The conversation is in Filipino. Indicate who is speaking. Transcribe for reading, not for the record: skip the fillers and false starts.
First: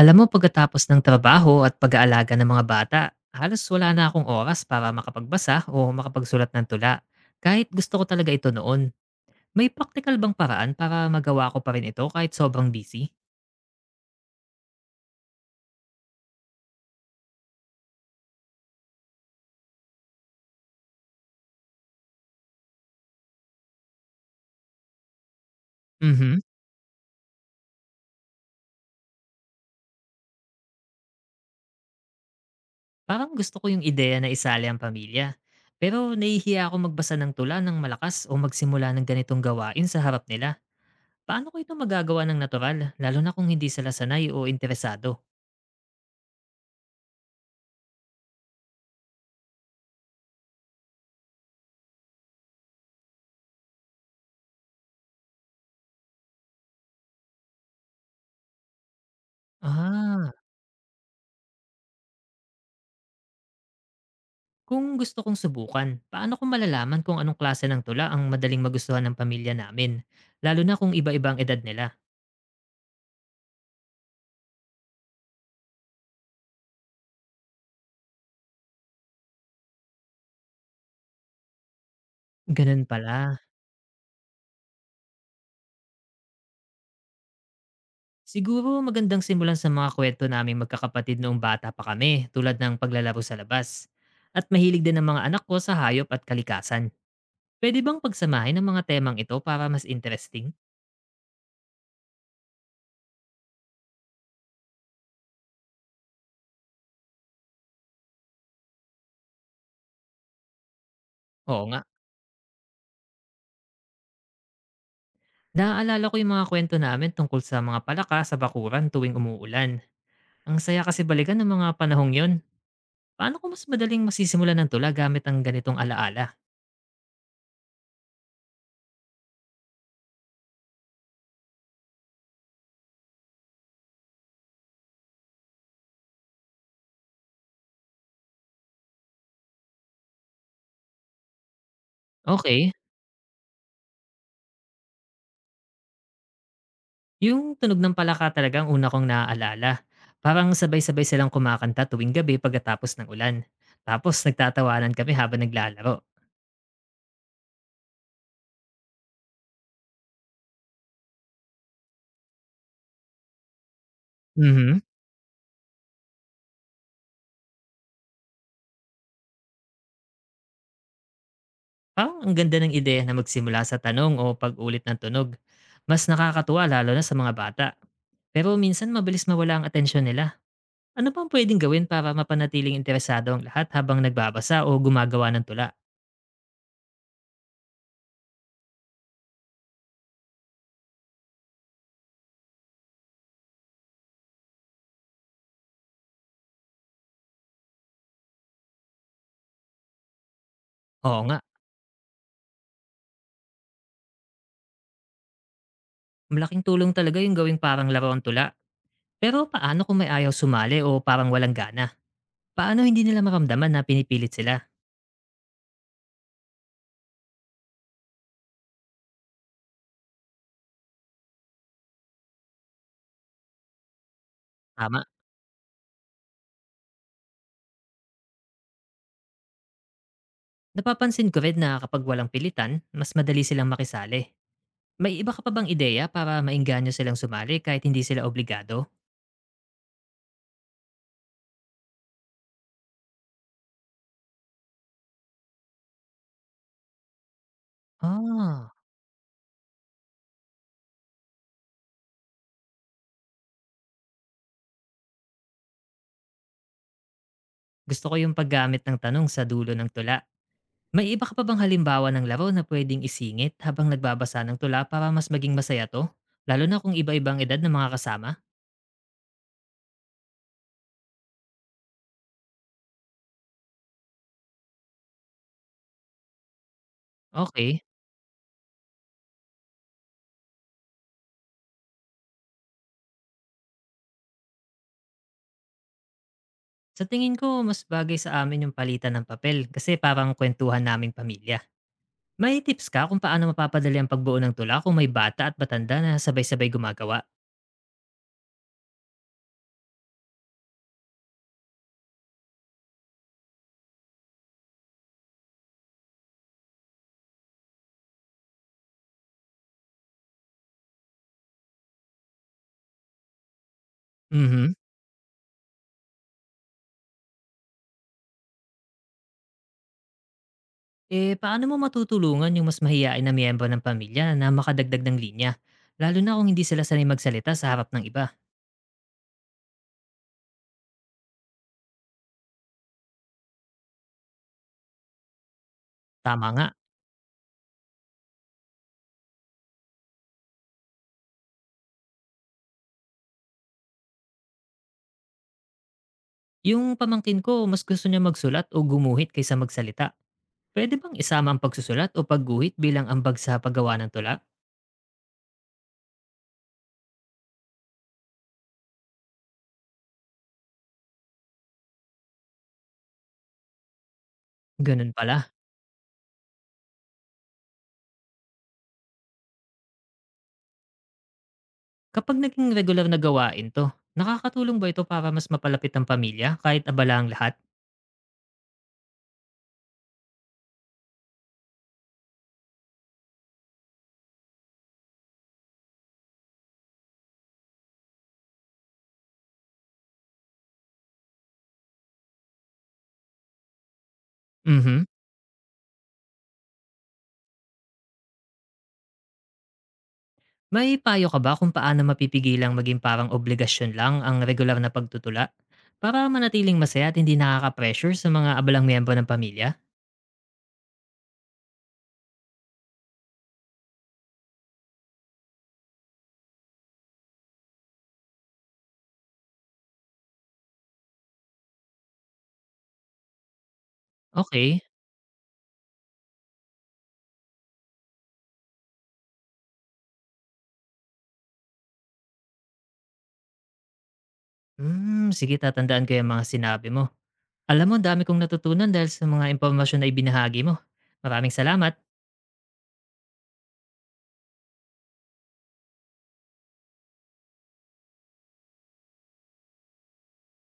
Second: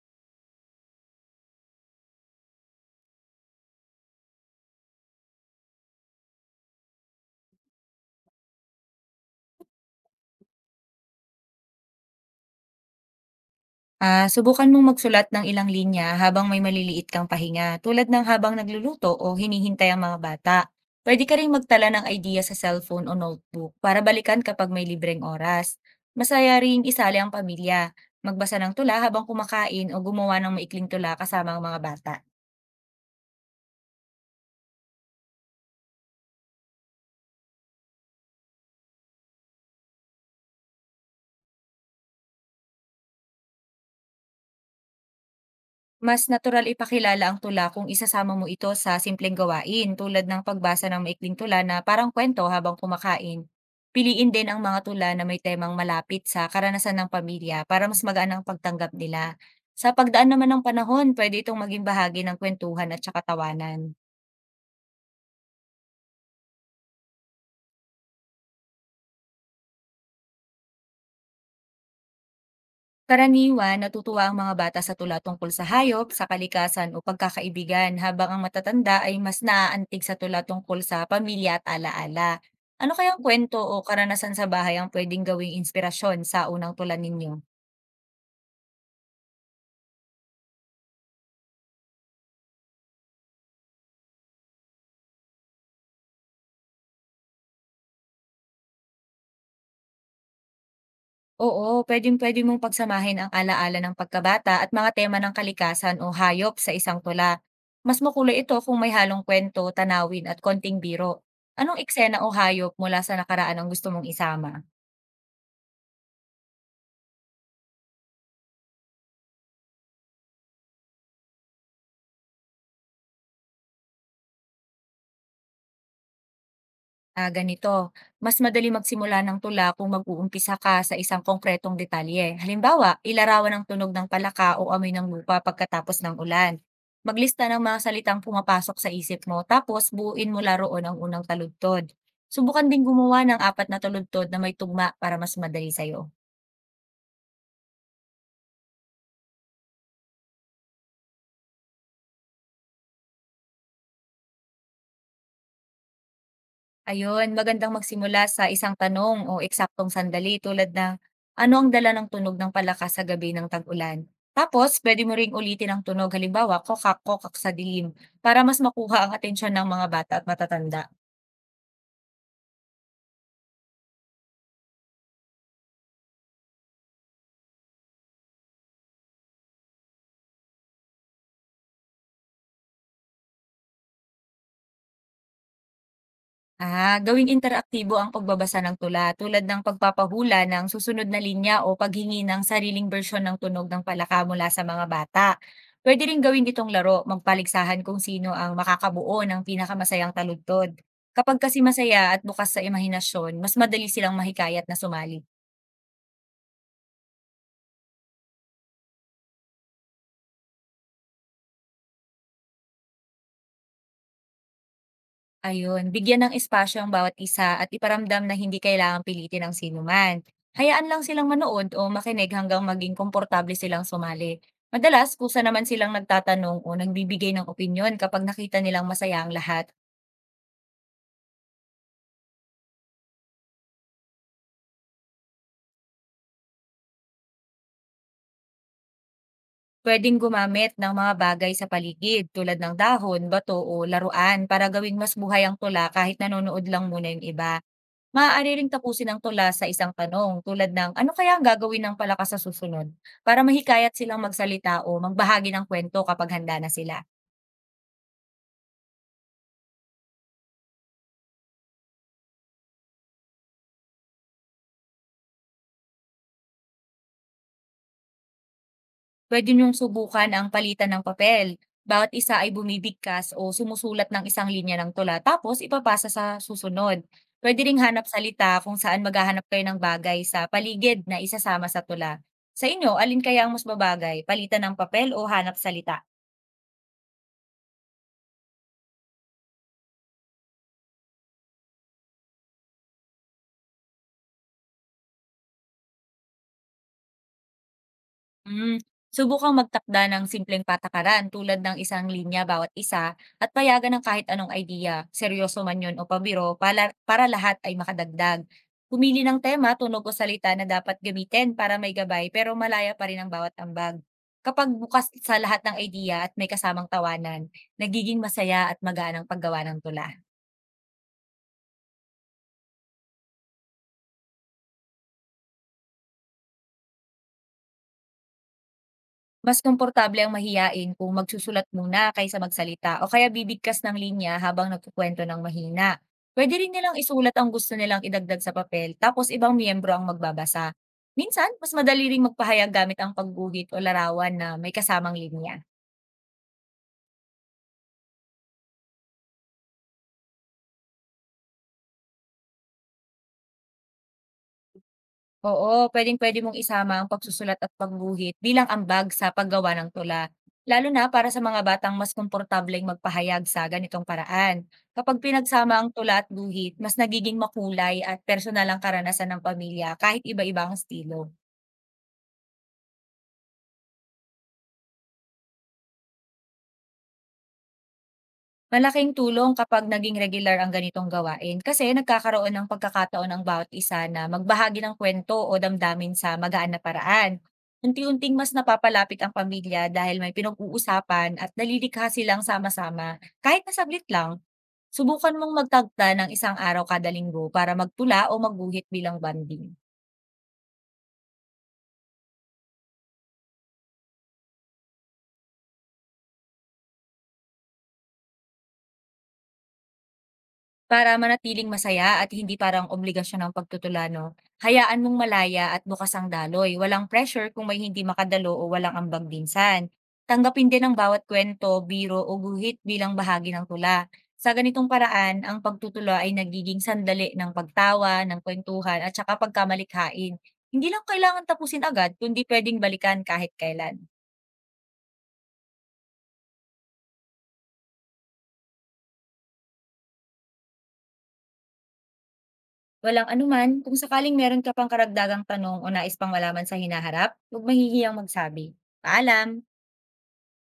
Speaker 1: Alam mo, pagkatapos ng trabaho at pag-aalaga ng mga bata, halos wala na akong oras para makapagbasa o makapagsulat ng tula. Kahit gusto ko talaga ito noon, may practical bang paraan para magawa ko pa rin ito kahit sobrang busy?
Speaker 2: Subukan mong magsulat ng ilang linya habang may maliliit kang pahinga, tulad ng habang nagluluto o hinihintay ang mga bata. Pwede ka rin magtala ng idea sa cellphone o notebook para balikan kapag may libreng oras.
Speaker 1: Mhm.
Speaker 2: Masaya rin isali ang pamilya, magbasa ng tula habang kumakain o gumawa ng maikling tula kasama ang mga bata.
Speaker 1: Parang gusto ko yung ideya na isali ang pamilya. Pero nahihiya ako magbasa ng tula ng malakas o magsimula ng ganitong gawain sa harap nila. Paano ko ito magagawa ng natural, lalo na kung hindi sila sanay o interesado?
Speaker 2: Mas natural ipakilala ang tula kung isasama mo ito sa simpleng gawain tulad ng pagbasa ng maikling tula na parang kwento habang kumakain. Piliin din ang mga tula na may temang malapit sa karanasan ng pamilya para mas magaan ang pagtanggap nila. Sa pagdaan
Speaker 1: Ah.
Speaker 2: naman ng panahon, pwede itong maging bahagi ng kwentuhan at saka tawanan.
Speaker 1: Kung gusto kong subukan, paano ko malalaman kung anong klase ng tula ang madaling magustuhan ng pamilya namin? Lalo na kung iba-iba ang edad nila.
Speaker 2: Karaniwan, natutuwa ang mga bata sa tula tungkol sa hayop, sa kalikasan o pagkakaibigan, habang ang matatanda ay mas naaantig sa tula tungkol sa pamilya at alaala.
Speaker 1: Ganun
Speaker 2: Ano kayang
Speaker 1: pala.
Speaker 2: kwento o karanasan sa bahay ang pwedeng gawing inspirasyon sa unang tula ninyo?
Speaker 1: Siguro magandang simulan sa mga kwento naming magkakapatid noong bata pa kami, tulad ng paglalaro sa labas. At mahilig din ang mga anak ko sa hayop at kalikasan. Pwede bang pagsamahin ang mga temang ito para mas interesting?
Speaker 2: Oo, pwedeng pwede mong pagsamahin ang alaala ng pagkabata at mga tema ng kalikasan o hayop sa isang tula. Mas makulay ito kung may halong kwento, tanawin at konting biro.
Speaker 1: Oo
Speaker 2: Anong
Speaker 1: nga.
Speaker 2: eksena o hayop mula sa nakaraan ang gusto mong isama?
Speaker 1: Naaalala ko yung mga kwento namin tungkol sa mga palaka sa bakuran tuwing umuulan. Ang saya kasi balikan ng mga panahong yon. Paano ko mas madaling masisimulan ng tula gamit ang ganitong alaala?
Speaker 2: Ah, ganito. Mas madali magsimula ng tula kung mag-uumpisa ka sa isang konkretong detalye. Halimbawa, ilarawan ang tunog ng palaka o amoy ng lupa pagkatapos ng ulan. Maglista ng mga salitang pumapasok sa isip mo, tapos buuin mula roon ang unang taludtod. Subukan
Speaker 1: Okay,
Speaker 2: din gumawa ng apat na taludtod na may tugma para mas madali sa'yo.
Speaker 1: yung tunog ng palaka talaga ang una kong naaalala. Parang sabay-sabay silang kumakanta tuwing gabi pagkatapos ng ulan. Tapos nagtatawanan kami habang naglalaro.
Speaker 2: Ayun, magandang magsimula sa isang tanong o eksaktong sandali tulad ng ano ang dala ng tunog ng palakas sa gabi ng tag-ulan. Tapos,
Speaker 1: Mhm,
Speaker 2: pwede mo ring ulitin ang tunog, halimbawa, kokak-kokak sa dilim, para mas makuha ang atensyon ng mga bata at matatanda.
Speaker 1: parang ang ganda ng ideya na magsimula sa tanong o pag-ulit ng tunog. Mas nakakatuwa lalo na sa mga bata. Pero minsan mabilis mawala ang atensyon nila. Ano pang pwedeng gawin para mapanatiling interesado ang lahat habang nagbabasa o gumagawa ng tula?
Speaker 2: Gawing interaktibo ang pagbabasa ng tula tulad ng pagpapahula ng susunod na linya o paghingi ng sariling bersyon ng tunog ng palaka mula sa mga bata. Pwede rin gawin itong laro, magpaligsahan kung sino ang makakabuo ng pinakamasayang taludtod.
Speaker 1: Oo nga.
Speaker 2: Kapag kasi masaya at bukas sa imahinasyon, mas madali silang mahikayat na sumali.
Speaker 1: Malaking tulong talaga yung gawing parang laruan tula. Pero paano kung may ayaw sumali o parang walang gana? Paano hindi nila maramdaman na pinipilit sila?
Speaker 2: Ayun, bigyan ng espasyo ang bawat isa at iparamdam na hindi kailangang pilitin ang sinuman. Hayaan lang silang manood o makinig hanggang maging komportable silang sumali.
Speaker 1: Tama.
Speaker 2: Madalas, kusa naman silang nagtatanong o nagbibigay ng opinyon kapag nakita nilang masaya ang lahat.
Speaker 1: Napapansin ko rin na kapag walang pilitan, mas madali silang makisali. May iba ka pa bang ideya para mainganyo silang sumali kahit hindi sila obligado?
Speaker 2: Pwedeng gumamit ng mga bagay sa paligid tulad ng dahon, bato o laruan para gawing mas buhay ang tula kahit nanonood lang muna yung iba. Maaari ring
Speaker 1: Ah,
Speaker 2: tapusin ang tula sa isang tanong tulad ng ano kaya ang gagawin ng palakas sa susunod para mahikayat silang magsalita o magbahagi ng kwento kapag handa na sila.
Speaker 1: gusto ko yung paggamit ng tanong sa dulo ng tula. May iba ka pa bang halimbawa ng laro na pwedeng isingit habang nagbabasa ng tula para mas maging masaya to? Lalo na kung iba-ibang edad ng mga kasama?
Speaker 2: Pwede niyong subukan ang palitan ng papel. Bawat isa ay bumibigkas o sumusulat ng isang linya ng tula tapos ipapasa sa susunod. Pwede ring
Speaker 1: Okay.
Speaker 2: hanap salita kung saan maghahanap kayo ng bagay sa paligid na isasama sa tula. Sa inyo, alin kaya ang mas babagay? Palitan ng papel o hanap salita?
Speaker 1: Sa tingin ko, mas bagay sa amin yung palitan ng papel kasi parang kwentuhan naming pamilya. May tips ka kung paano mapapadali ang pagbuo ng tula kung may bata at matanda na sabay-sabay gumagawa?
Speaker 2: Hmm, subukang magtakda ng simpleng patakaran tulad ng isang linya bawat isa at payagan ng kahit anong idea, seryoso man yun o pabiro, para lahat ay makadagdag. Pumili ng tema, tunog o salita na dapat gamitin para may gabay pero malaya pa rin ang bawat ambag. Kapag
Speaker 1: Mhm.
Speaker 2: bukas sa lahat ng idea at may kasamang tawanan, nagiging masaya at magaan ang paggawa ng tula.
Speaker 1: Eh, paano mo matutulungan yung mas mahiyain na miyembro ng pamilya na makadagdag ng linya? Lalo na kung hindi sila sanay magsalita sa harap ng iba.
Speaker 2: Mas komportable ang mahiyain kung magsusulat muna kaysa magsalita o kaya bibigkas ng linya habang nagkukwento ng mahina.
Speaker 1: Tama
Speaker 2: Pwede
Speaker 1: nga.
Speaker 2: rin nilang isulat ang gusto nilang idagdag sa papel tapos ibang miyembro ang magbabasa. Minsan, mas madali ring magpahayag gamit ang pagguhit o larawan na may kasamang linya.
Speaker 1: Yung pamangkin ko, mas gusto niya magsulat o gumuhit kaysa magsalita. Pwede bang isama ang pagsusulat o pagguhit bilang ambag sa paggawa ng tula?
Speaker 2: Oo, puwedeng-puwede mong isama ang pagsusulat at pagguhit bilang ambag sa paggawa ng tula, lalo na para sa mga batang mas komportableng magpahayag sa ganitong paraan.
Speaker 1: Ganun
Speaker 2: Kapag
Speaker 1: pala.
Speaker 2: pinagsama ang tula at guhit, mas nagiging makulay at personal ang karanasan ng pamilya kahit iba-iba ang estilo.
Speaker 1: Kapag naging regular na gawain 'to, nakakatulong ba ito para mas mapalapit ang pamilya kahit abala ang lahat?
Speaker 2: Malaking tulong kapag naging regular ang ganitong gawain kasi nagkakaroon ng pagkakataon ang bawat isa na magbahagi ng kwento o damdamin sa magaan na paraan. Unti-unting mas napapalapit ang pamilya dahil may pinag-uusapan at nalilikha silang sama-sama. Kahit na sablit lang,
Speaker 1: Mhm.
Speaker 2: subukan mong magtagda ng isang araw kada linggo para magtula o magguhit bilang banding.
Speaker 1: May payo ka ba kung paano mapipigilang maging parang obligasyon lang ang regular na pagtutula? Para manatiling masaya at hindi nakaka-pressure sa mga abalang miyembro ng pamilya?
Speaker 2: Para manatiling masaya at hindi parang obligasyon ng pagtutulano hayaan mong malaya at bukas ang daloy, walang pressure kung may hindi makadalo o walang ambag minsan. Tanggapin din ang bawat kwento, biro o guhit bilang bahagi ng tula. Sa
Speaker 1: Okay.
Speaker 2: ganitong paraan, ang pagtutula ay nagiging sandali ng pagtawa, ng kwentuhan at saka pagkamalikhain. Hindi lang kailangan tapusin agad kundi pwedeng balikan kahit kailan.
Speaker 1: Hmm, sige, tatandaan ko yung mga sinabi mo. Alam mo, dami kong natutunan dahil sa mga impormasyon na ibinahagi mo. Maraming salamat.
Speaker 2: Walang anuman, kung sakaling meron ka pang karagdagang tanong o nais pang malaman sa hinaharap, huwag mahihiyang magsabi. Paalam!